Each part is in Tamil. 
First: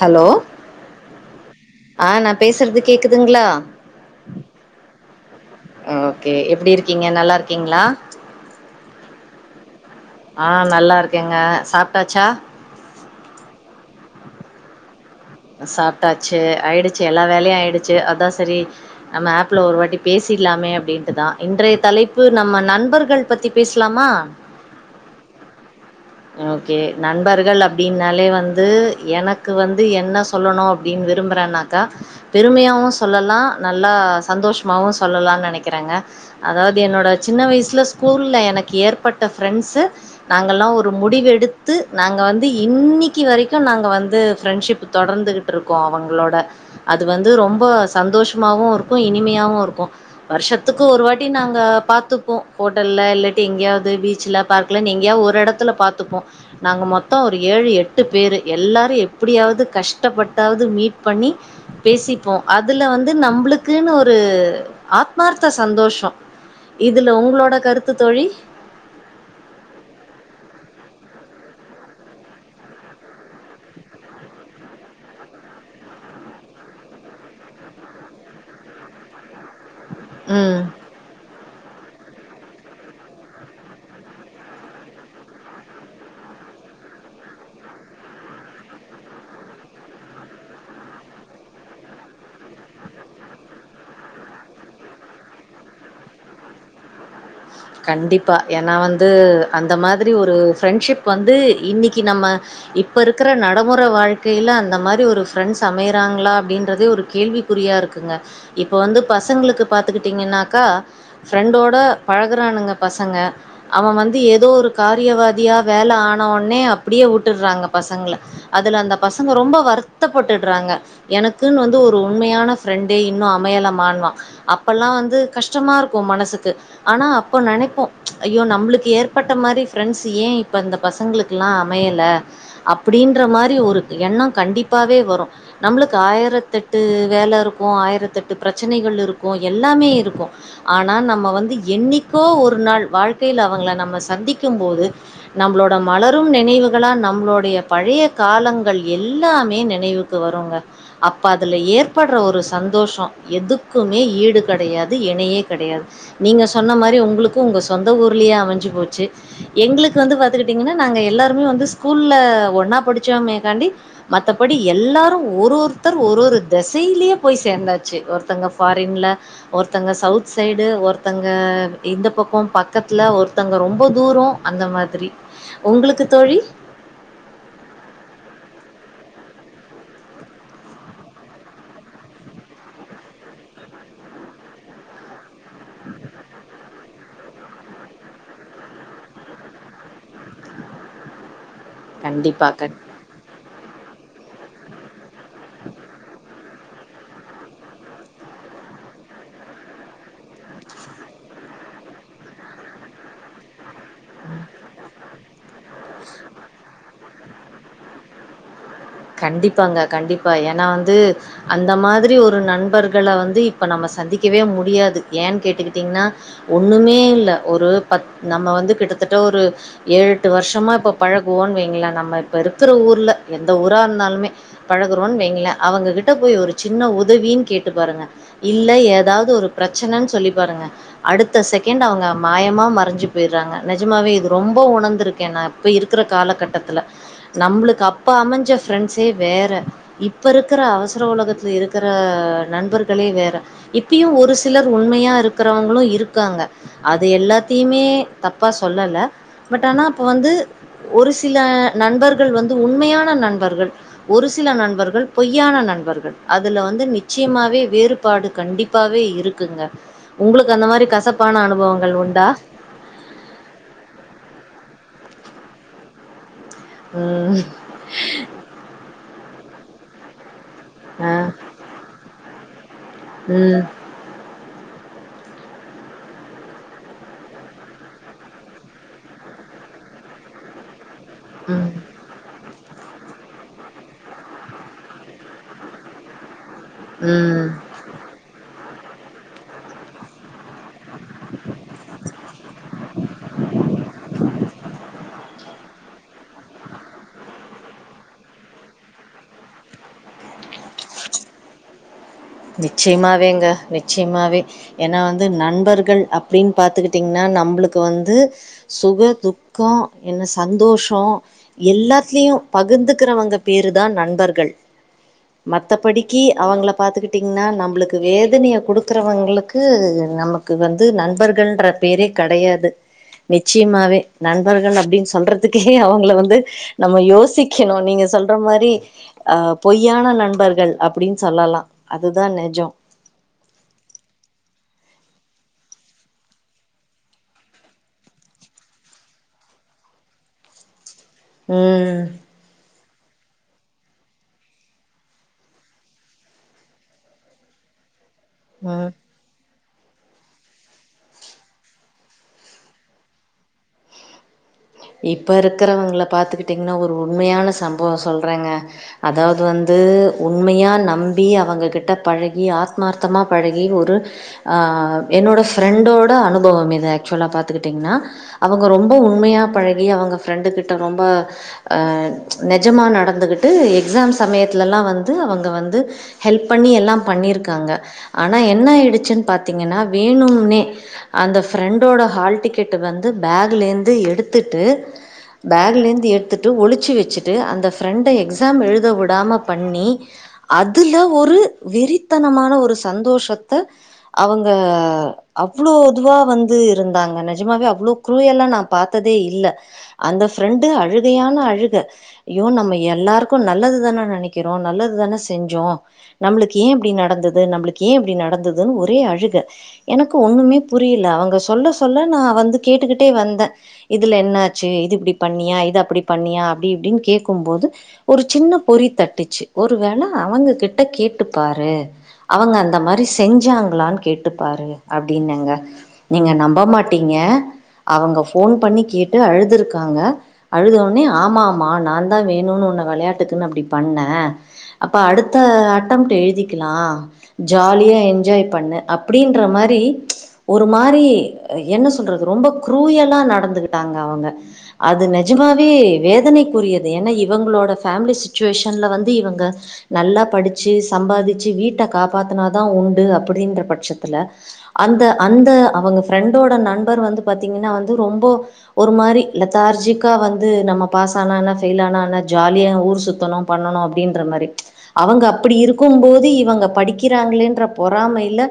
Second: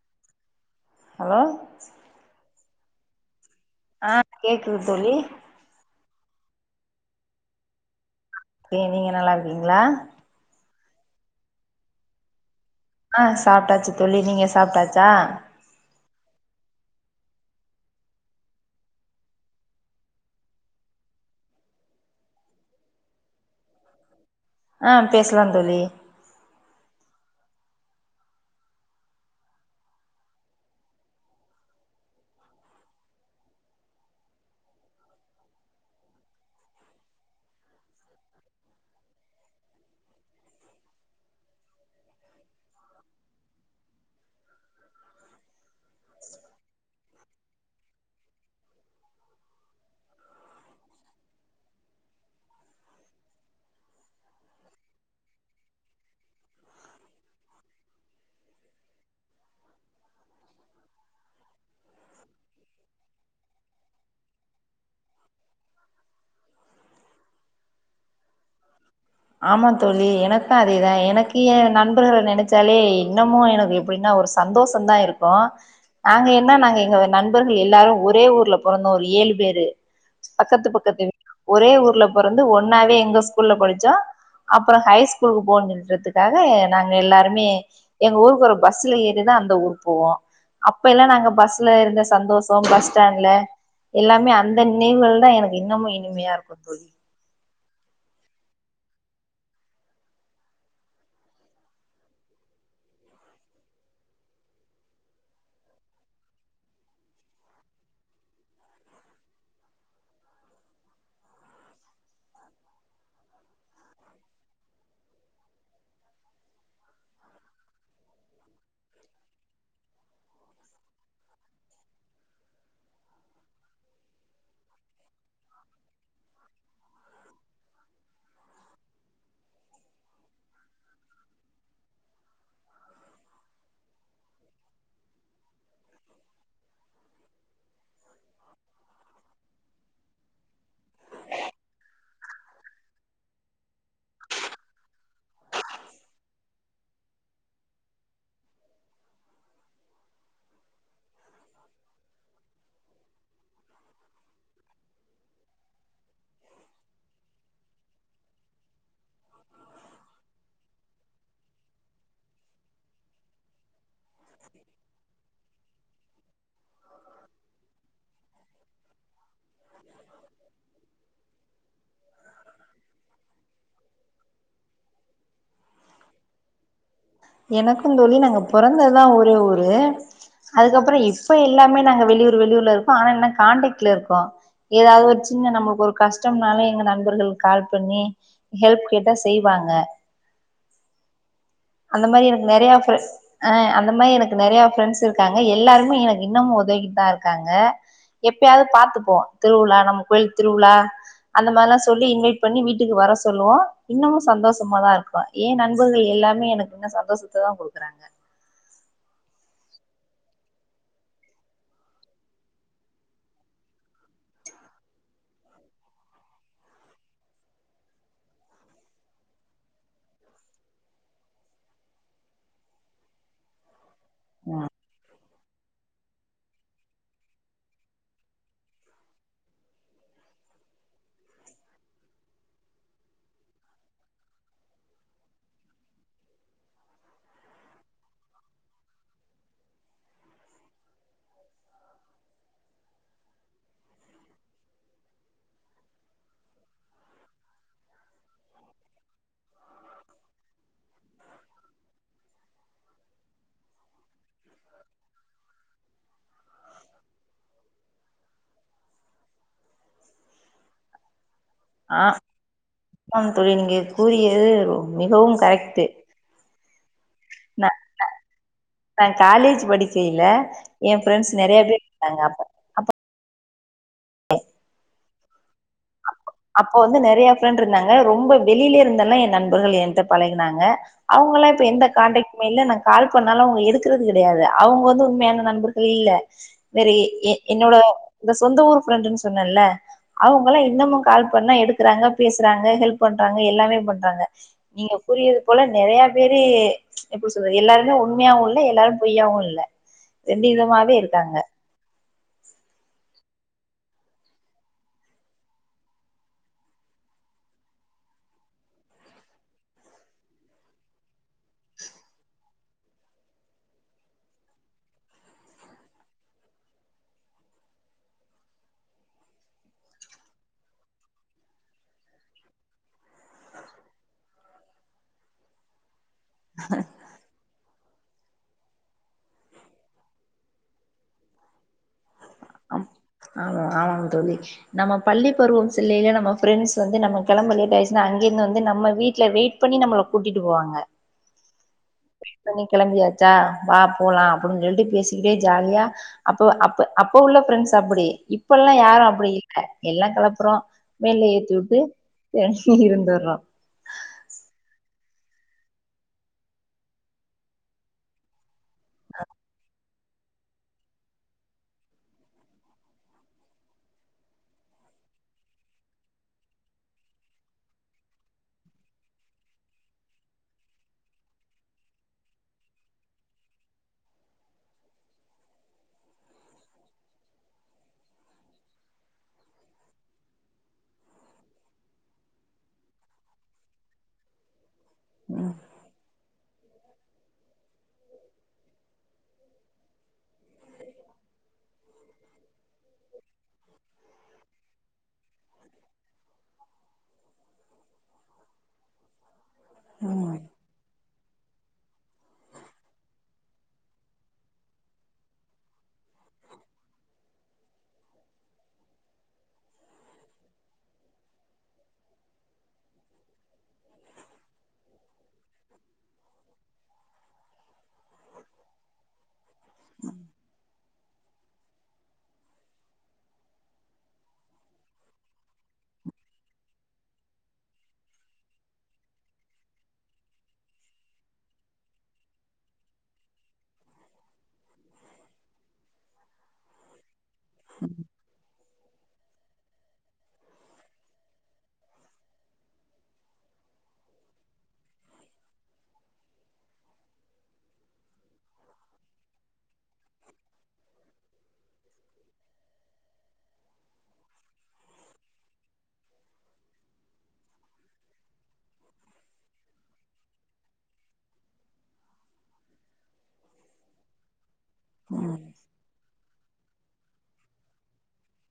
ஹலோ ஹலோ ஆ நா பேசுறது கேக்குதுங்ளா ஆ கேக்குது தோழி ஓகே எப்டி இருக்கீங்க நல்லா இருக்கீங்ளா கே நீங்க நல்லா இருக்கீங்ளா ஆ நல்லா இருக்கேங்க சாப்ட்டாச்சா ஆ சாப்ட்டாச்சு தோழி நீங்க சாப்ட்டாச்சா சாப்ட்டாச்சு ஆயிடுச்சு எல்லா வேலையு ஆயிடுச்சு அதா சரி நம்ம ஆப்ல ஒரு வாட்டி பேசிட்லாமே அப்படின்ட்டுதா இன்றைய தலைப்பு நம்ம நண்பர்கள் பத்தி பேசலாமா ஆ பேசலாம் தோழி ஓகே நண்பர்கள் அப்டினாலே வந்து எனக்கு வந்து என்ன சொ சொல்லணு அப்படின் விரும்புறனாக்கா பெருமையாகவு சொல்லலா நல்லா சந்தோஷமாவு சொல்லலான் நெனைக்கிறேங்க அதாவது என்னோட சின்ன வயசுல ஸ்கூல்ல எனக்கு ஏற்பட்ட ப்ரெண்ட்ஸ்சு நாங்கல்லா ஒரு முடிவு எடுத்து நாங்க வந்து இன்னிக்கு வரைக்கு நாங்க வந்து ப்ரண்ட்ஷிப் தொடர்ந்துகிட் ட்ருக்கு அவங்களோட அது வந்து ரொம்ப சந்தோஷமாவு இருக்கு இனிமையாவு இருக்கு வருஷத்துக்கு ஒரு வாட்டி நாங்க பாத்துப்போ ஹோட்டல்ல இல்லாட்டி எங்கயாவது பீச்ல பார்க்கல எங்கயாவது ஒரு எடத்துல பாத்துப்போ நாங்க மொத்த ஒரு ஏழு எட்டு பேரு எல்லாரு எப்டியாவது கஷ்டப்பட்டாவது மீட் பண்ணி பேசிப்போ அதுல வந்து நம்ளுக்குன்னு ஒரு ஆத்மார்த்த சந்தோஷ இதுல உங்களோட கருத்து தோழி ஆமா தோழி எனக்கு அதேதா எனக்கு ஏ நண்பர்கள நெனைச்சாலே இன்னமு எனக்கு எப்டின்னா ஒருஸ் சந்தோஷம்தா இருக்கு நாங்க என்ன நாங்க எங்க நண்பர்கள் எல்லாரு ஒரே ஊர்ல பொறந்தோ ஒரு ஏழு பேரு ம். பக்கத்து பக்கத்து ஒரே ஊர்ல பொறந்து ஒன்னாவே எங்க ஸ்கூல்ல படிச்சோ அப்பற ஹை ஸ்கூலுக்கு போன்னுறதுக்காக நாங்க எல்லாருமே எங்க ஊருக்கு ஒரு பஸ்ல ஏறிதா அந்த ஊர் போவோ அப்ப எல்லா நாங்க பஸ்ல இருந்த சந்தோஷ பஸ் ஸ்டாண்ட்ல எல்லாமே அந்த நினைவுகள் தா எனக்கு இன்னமு இனிமையா இருக்கு தோழி கண்டிப்பாக ஏன்னா வந்து அந்த மாதிரி ஒரு ஃப்ரெண்ட்ஷிப் வந்து இன்னிக்கு நம்ம இப்ப இருக்கிற நடைமொற வாழ்க்கையில அந்த மாரி ஒரு ஃப்ரெண்ட்ஸ் அமையறாங்களா அப்டின்றதே ஒரு கேள்வி குறியா இருக்குங்க இப்ப வந்து பசங்களுக்கு பாத்துக்கிட்டீங்கன்னாக்கா ஃப்ரெண்டோட பழக இருக்குறானுங்க பசங்க அவ வந்து ஏதோ ஒரு காரியவாதியா வேல ஆனவொனே அப்டியே விட்டுறாங்க பசங்கள அதுல அந்த பசங்க ரொம்ப வருத்தப்பட்டுறாங்க எனக்குன்னு வந்து ஒரு உண்மையான ஃப்ரெண்டே இன்னு அமையலமான்வா அப்பெல்லா வந்து கஷ்டமா இருக்கு மனசுக்கு ஆனா அப்போ நெனைப்போ ஐயோ நம்மளுக்கு ஏற்பட்ட மாரி ஃப்ரெண்ட்ஸ் ஏ இப்போ இந்த பசங்களுக்கு லா அமையல அப்டின்ற மாரி ஒரு எண்ண கண்டிப்பாவே வரு நம்மளுக்கு ஆயிரத்தட்டு வேல இருக்கு ஆயிரத்தட்டு பிரச்சனைகள் இருக்கு எல்லாமே இருக்கு ஆனா நம்ம வந்து என்னிக்கோ ஒரு நாள் வாழ்க்கையில அவங்கள நம்ம சந்திக்கும்போது நம்மளோட மலரு நினைவுகளா நம்மளுடைய பழைய காலங்கள் எல்லாமே நினைவுகள் க்கு வருங்க அப்ப அதுல ஏற்படுற ஒரு சந்தோஷ எதுக்குமே ஈடு கெடையாது இணையே கெடையாது நீங்கள் சொன்ன மாரி உங்களுக்கு உங்க சொந்த ஊர்லயே அமைஞ்சு போச்சு எங்களுக்கு வந்து பாத்துக்கிட்டீங்கன்னா நாங்க எல்லாருமே வந்து ஸ்கூல்ல ஒன்னா படிச்சோமேக்காண்டி மத்தபடி எல்லாரு ஒரு ஒருத்தர் ஒரு ஒரு திசையிலேயே போய் சேந்தாச்சு ஒருத்தங்க ஃபாரின்ல ஒருத்தங்க சவுத் சைடு ஒருத் அ இந்த பக்கோ பக்கத்துல ஒருத்தங்க ரொம்ப தூரோ அந்த மாரி ஒங்களுக்கு தோழி எனக்கு‌ தோழி நாங்க பொறந்ததுலா ஒரே ஊரு அதுக்கப்றோ இப்ப எல்லாமே நாங்க வெளியூர் வெளியூர்ல இருக்கோ ஆனா என்ன கான்டெக்ட்ல இருக்கோ எதாவது ஒரு சின்ன நம்மக்கு ஒரு கஷ்டம்னாலே எங்க நண்பர்கள் கால் பண்ணி ஹெல்ப் கேட்டா செய்வாங்க அந்த மாரி எனக்கு கண்டிப்பா கண் நெறையா ஃப்ர அ அந்த மாரி எனக்கு நெறையா ஃப்ரெண்டஸ் இரு க்காங்க எல்லாருமே எனக்கு இன்னமு உதவிட்டு தா இருக்காங்க எப்பயாவது பாத்துப்போ திருவிழா நம்ம கோயில் திருவிழா அந்த மாரிலா சொல்லி இன்வைட் பண்ணி வீட்டுக்கு வர சொல்லுவோ இன்னமு சந்தோஷமாதா இருக்குறோ எ நண்பர்கள் எல்லாமே எனக்கு இன்னு சந்தோஷத்த தா கொடுக்குறாங்க கண்டிப்பாங்க கண்டிப்பா ஏனா வந்து அந்த மாதிரி ஒரு நண்பர்கள வந்து இப்ப நம்ம சந்திக்கவே முடியாது ஏன்னு கேட்டுக்கிட்டீங்கன்னா ஒண்ணுமே இல்ல ஒரு பத் நம்ம வந்து கிட்டத்தட்ட ஒரு ஏழெட்டு வருஷமா இப்ப பழகுவோன்னு வைங்கள நம்ம இப்ப இருக்குற ஊர்ல எந்த ஊர் ரா இருந்தாலுமே பழகுறோன்னு வைங்கள அவுங்ககிட்ட போய் ஒரு சின்ன உதவின்னு கேட்டு பாருங்க இல்ல ஏதாவது ஒரு பிரச்சனன்னு சொல்லி பாருங்க அடுத்த செகண்ட்டு அவுங்க மாயமா மறைஞ்சு போயடுறாங்க நஜமாவே இது ரொம்ப உணர்ந்திருக்கே நான் இப்ப இருக்கிற காலகட்டத்துல நம்பளுக்கு அப்ப அமைஞ்ச ஃப்ரெண்ட்ஸே வேற இப்போ இருக்கிற அவசர உலகத்தில இருக்கற நண்பர்களே வேற இப்பயு ஒரு சிலர் உண்மையா இருக்கிறவங்களு இருக்காங்க அது எல்லாத்தையுமே தப்பா சொல்லல பட் ஆனா அப்ப வந்து ஒரு சில நண்பர்கள் வந்து உண்மையான நண் பர்கள் ஒரு சில நண்பர்கள் பொய்யான நண்பர்கள் அதுல வந்து நிச்சயமாவே வேறு பாடு கண்டிப்பாவே இருக்குங்க உங்களுக்கு அந்த மாரி கசப்பான அனுபவங்கள் ஆ உண்டா ஆமாங் தோழி நீங்க கூறிய மிகவு கரெக்ட்டு ம் ந ந நா காலேஜ் படிக்கையில என ஆ ஃப்ரெண்ட்ஸ் நறைய பேர் இருந்தாங்க அப்ப ம் அப்போ வந்து நறைய ஃப்ரெண்ட் இருந்தாங்க ரொம்ப வெளியில இருந்தெல்லா என் நண்பர்கள் என்ட்ட பழகுனாங்க அவுங்கலா இப்ப ம் எந்த கான்டெக்ட் மே இல்ல நா கால் பண்ணாலு அவுங்க எடுக்கறது கடையாது அவுங்க வந்து உண்மையான நண்பர்கள் இல்ல செரி எ ம் என்னோட இந்த சொந்த ஊர் ஃப்ரெண்டுன்னு சொன்னேல்ல அவுங்கல்லா இன்னமு கால் பண்ணா எடுக்குறாங்க பேசுறாங்க ஹெல்ப் பண்றாங்க எல்லாமே பண்றாங்க நீங்க கூறியது போல நெறையா பேரு எப்டி சொல்றது எல்லாருமே உண்மையாவு இல்ல எல்லாரு பொய்யாவு இல்ல ரெண்டு விதமாவே இருக்காங்க நிச்சயமாவேங்க நிச்சயமாவே ஏன்னா வந்து நண்பர்கள் அப்டின்னு பாத்துக்கிட்டீங்ன்னா நம்பளுக்கு வந்து சுக துக்கோ என்ன சந்தோஷோ எல்லாத்துலயு பகுந்துக்கிறவங்க பேரு தா நண்பர்கள் மத்தபடிக்கு அவங்கள பாத்துக்கிட் டீங்னா நம்பளுக்கு வேதனைய குடுக்குறவங்களுக்கு நமக்கு வந்து நண்பர்கள்ன்ற பேரே கடையாது நிச்சயமாவே நண்பர்கள் அப்டின்னு சொல்றதுக்கே அவுங்கள வந்து நம்ம யோசிக்கணு நீங்க சொல்ற மாரி அ பொய்யான நண்பர்கள் அப்டின்னு சொல்லலா அதுதா நெஜோ ஆ ஆமாங்க தோழி நம்ம பள்ளி பருவம் செல்லையில நம்ம ஃப்ரெண்ட்ஸ் வந்து நம்ம கெளம்ப லேட் அயிடுச்சுனா அங்கேருந்து வந்து நம்ம வீட்ல வெயிட் பண்ணி நம்பள கூட்டிட்டு போவாங்க ம் வெய்ட் பண்ணி கெளம்பியாச்சா வா போலா அப்டின் சொல்லிட்டு பேசிக்கிட்டே ஜாலியா அப்ப அப்ப அப்ப உள்ள ஃப்ரெண்ட்ஸ் அப்டி இப்பல்லா ம் யாரு அப்டி எல்லா கெளப்புறோ வேன்ல ஏத்தி வுட்டு இருந்துர்றோ இப்ப இருக்றவங்கள பாத்துக்கிட்டிங்கனா ஒரு உண்மயான சம்பவோ சொல்றேங்க அதாவ்து வந்து உண்மயா நம்பி அவங்ககிட்ட பழகி ஆத்மார்த்தமா பழகி ஒரு ஆ என்னோட ஃப்ரெண்டோட அனுபவம் இது ஆக்சுவலா பாத்துக்கிட்டீங்கன்னா அவங்க ரொம்ப உண்மயா பழகி அவங்க ஃப்ரெண்டு கிட்ட ரொம்ப ஆ நெஜமா நடந்துகிட்டு எக்ஸாம் சமயத்துலல்லா வந்து அவங்க வந்து ஹெல்ப் பண்ணி எல்லா பண்ணிருக்காங்க ஆனா என்ன ஆய்டுச்சுன் பாத்தீங்கன்னா வேணும்னே அந்த ஃப்ரெண்டோட ஹால் டிக்கெட்டு வந்து பேக்லேந்து எடுத்துட்டு ம் பேக்லேந்து எடுத்துட்டு ஒளிச்சு வச்சுட்டு அந்த ஃப்ரெண்ட எக்ஸாம் எழுத விடாம பண்ணி அதுல ஒரு வெறித்தனமான ஒரு சந்தோஷத்த அவங்க அவ்ளோதுவா வந்து இருந்தாங்க நெஜமாவே அவ்ளோ க்ருய்யலா நா பா த்ததே இல்ல அந்த ம் ஃப்ரெண்டு அழுகயான அழுக அய்யோ நம்ம எல்லாருக்கு நல்லது தானே நெனைக்கிறோ நல்லது தானே செஞ்சோ நம்ளுக்கு ஏ இப்டி நடந்தது நம்ளுக்கு ஏ இப்டி நடந்ததுன்னு ஒரே அழுக எனக்கு ஒண்ணுமே புரில அவங்க சொல்ல சொல்ல நா வந்து கேட்டுக்கிட்டே வந்தே இதுல என்னாச்சு இது இப்டி பண்ணியா இது அப்டி பண்ணியா அப்டி இப்டின் கேக்கும்போது ஒரு சின்ன பொறி தட்டுச்சு ஒரு வேள அவங்க கிட்ட கேட்டு பாரு அவங்க அந்த மாரி செஞ்சாங்ளான் கேட்டுப்பாரு அப்டின்னேங்க நீங்க நம்ப மாட்டீங்க அவங்க ஃபோன் பண்ணி கேட்டு அழுதுருக்காங்க அழுதோனே ஆமாமா நா தா வேணுன்னு ஒன்ன வெளயாட்டுக்குன் அப்டி பண்ணே அப்ப அடுத்த அட்டம்ட்டு எழுதிக்லா ஜாலியா என்ஜாய் பண்ணு அப்டின்ற மாரி ஒரு மாரி என்ன சொல்றது ரொம்ப க்ருயலா நடந்துகி ட்டாங்க அவங்க அது நெஜமாவே வேதனைக்குரியது ஏனா இவங்களோட ஃபேம்லி சுச்சுவேஷன்ல வந்து இவங்க நல்லா படிச்சு சம்பாதிச்சு வீட்ட காப்பாத்துனாதா உண்டு அப்டின்ற பட்சத்துல அந்த அந்த அவங்க ஃப்ரெண்டோட நண்பர் வந்து பாத்தீங்கன்னா வந்து ரொம்போ ஒரு மாரி லதார்ஜிக்கா வந்து நம்ம பாஸ்ஸானா என்ன ஃபெயில்லானா என்ன ஜாலியா ஊர் சுத்தணு பண்ணணு அப்டின்ற மாரி அவங்க ம் அப்டி இரு க்கும்போது இவங்க படிக்கிறாங்ளேன்ற பொறாமைல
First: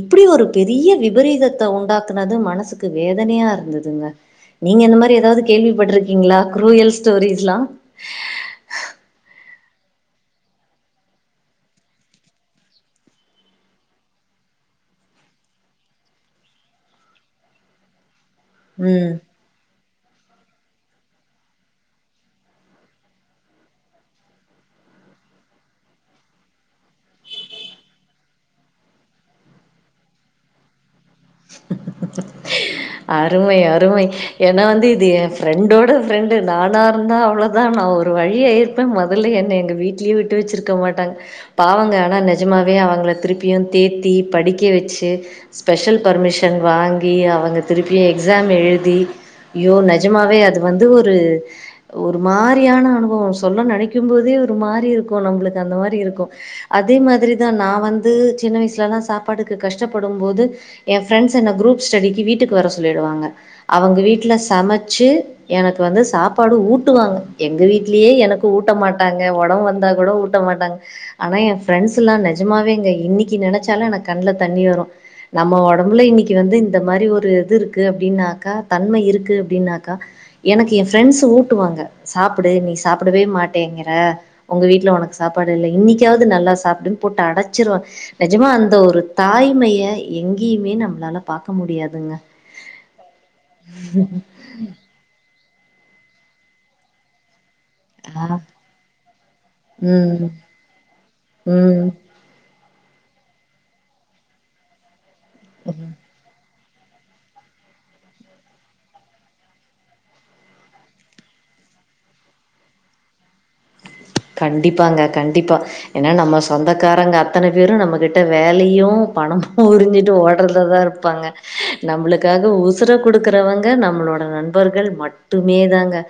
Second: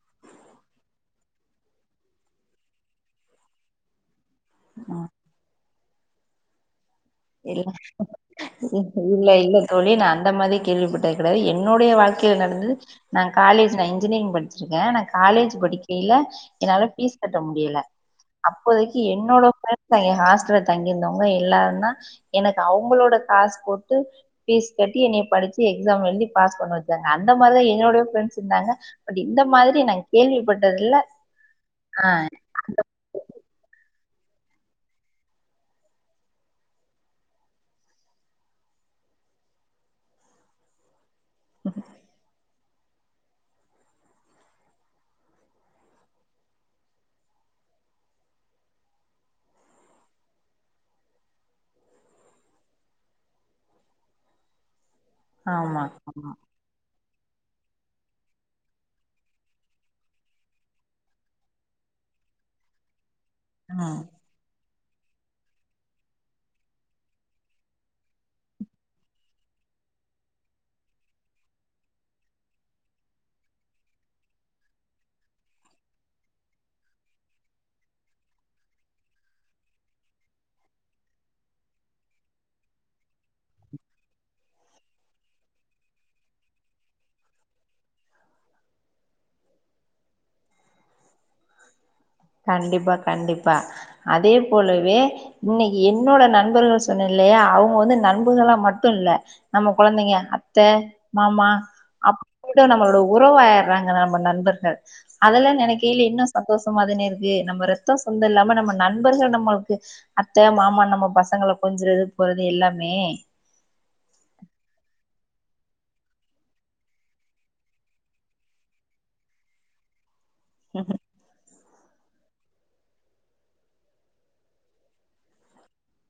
இப்டி ஒரு பெரிய விபரீதத்த உண்டாக்குனது மனசுக்கு வேதனயாருந்ததுங்க நீங்க இந்த ம் மாரி எதாவ்து கேள்விப்பட்ருக்கீங்ளா க்ரூயல்ஸ் இல்ல இல்ல இல்ல தோழி நா அந்த மாரி கேள்விப்பட்டது கெடயாது என்னுடைய வாழ்க்கைல நடந்தது நா காலேஜ் நா இன்ஜினியரிங் படிச்சிருக்கே நா காலேஜ் படிக்கைல என்னால ஃபீஸ் கட்ட முடியல அப்போதைக்கி ம் என்னோட ஃப்ரெண்ட்ஸ் எ ஹாஸ்டல்ல தங்கியிருந்தவங்க எல்லாரு தா எனக்கு அவுங்களோட காசு போட்டு ஃபீஸ் கட்டி என்னய படிச்சு எக்ஸாம் எழுதி பாஸ் பண்ண வச்சாங்க அந்த மாரிதா எங்களோட ஃப்ரெண்ட்ஸ் இந்தாங்க அப்படி இந்த மாதிரி நா கேள்விப்பட்டது இல்ல ஆ [inaudible] அருமை அருமை ஏனா வந்து இது எ ஃப்ரெண்டோட ஃப்ரெண்டு நானாருந்தா அவ்ளோ ஆமா ஒரு வழி ஆயிருப்பே முதல்ல என்ன எங்க வீட்லயு விட்டு வச்சிருக்க மாட்டாங்க பாவங்க ஆனா நிஜமாவே அவங்கள திருப்பியு தேத்தி படிக்க வச்சு ஸ்பெஷல் பர்மிஷன் வாங்கி அவுங்க திருப்பியு எக்ஸாம் எழுதி ஐயோ நெஜமாவே அது வந்து ஒரு ஒரு மாரியான அனுபவோ சொல்ல நினைக்கு போதே ஒரு மாரி இருக்கு நம்மளுக்கு அந்த ஆமா, மாதிரி இருக்கு ஆமா. அதே மாதிரிதா நா வந்து சின்ன வயசுலலா சாப்பாடுக்கு கஷ்டப்படுபோது என் ப்ரெண்ட்ஸ் என்ன குரூப் ஸ்டடிக்கு வீட்டுக்கு வர சொல்லிடுவாங்க அவங்க ம். வீட்டில சமைச்சு எனக்கு வந்து சாப்பாடு ஊட்டுவாங்க எங்க விட்டுலயே எனக்கு ஊட்ட மாட்டாங்க உடம்பு ஊட்ட மாட்டாங்க ஆனா என் பிரெண்ட்ஸ்ல்லா நெஜமாவேங்க இன்னைக்கு நினைச்சாலு எனக்கு கண்ல தண்ணி வரு நம்ம நம்லு இன்னைக்கு வந்து இந்த மாரி ஒரு இது இருக்கு அப்படின்னாக்கா தன்மை இருக்கு அப்படின்னாக்கா எனக்கு என் ப்ரண்ட்ஸ் ஊட்டுவாங்க சாப்புடு நீ சாப் சாப்டவே மாட்டேங்கிற உங்க வீட்டுல உனக்கு சாப்பாடு இல்ல இன்னிக்கு யாவது நல்லா சாப்பிடு போட்டு அடைச்சிருவன் நிஜமா அந்த ஒரு தாய்மையை எங்க ங்கேயுமே நம்மளால பார்க்க முடியாதுங்க கண்டிப்பா கண்டிப்பா அதே போலவே இன்னைக்கு என்னோட நண்பர்கள் சொன்னேல்லயா அவுங்க வந்து ஆ நண்புகளா மட்டு இல்ல நம்ம குழந்தைங்க ம் அத்தை மாமா ம் அப் நம்மளோட உறவ ஆயிடுறாங்க நம்ம நண்பர்கள் அதெல்லா ம். நினைக்கையில இன்னு சந்தோஷமா இருக்கு நம்ம ரத்தோ சொந்தோ இல்லாம நம்ம நண்பர்கள் நம்மளுக்கு அத்த மாமா நம்ம பசங்கள பொறுத்து இது போறது எல்லாமே கண்டிப்பாங்க கண்டிப்பா ஏன்னா நம்ம சொந்தக்காரங்க அத்தனை பேரு நம்மகிட்ட வேலையு பணமத்துக்கு உறிஞ்சுட்டு ஓட அதுல தான் இருப்பாங்க நம்மளுக்காக உசுர குடுக்குறவங்க நம்மளோட நண்பர்கள் மட்டுமே தாங்க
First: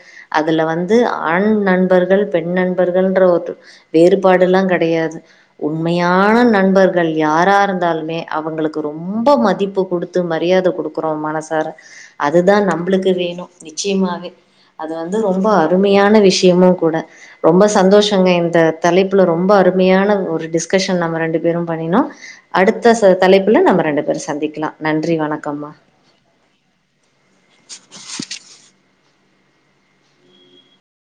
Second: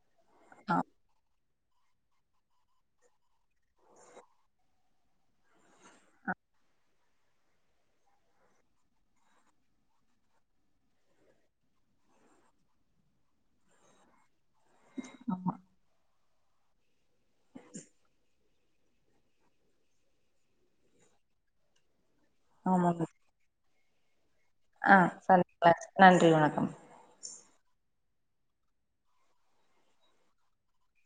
அதுல ஆ வந்து ஆண் நண்பர்கள் பெண் நண்பர்கள்ன்ற ஒரு வேறுபாடுல்லா கிடையாது உண்மையான நண்பர்கள் யாரா இருந்தாலுமே அவங்களுக்கு ரொம்ப மதிப்பு குடுத் மரியாத கொடுக்குறோ மனசார அதுதா நம்மளுக்கு வேணு நிச்சயமாவே அது வந்து ரொம்ப ஆமா அருமையான விஷயமு கூட ரொம்ப சந்தோஷங்க இந்த தலைப்புல ரொம்ப அருமையான ஒரு டிஸ்கஷன் நம்ம ரெண்டு பேரு பண்ணினோ ஆமாங்க அடுத்த தலைப்புல நம்ம ரெண்டு பேரு சந்திக்கலா ஆ நன்றி வணக்கம் சந்திக்கலா நன்றி வணக்கம்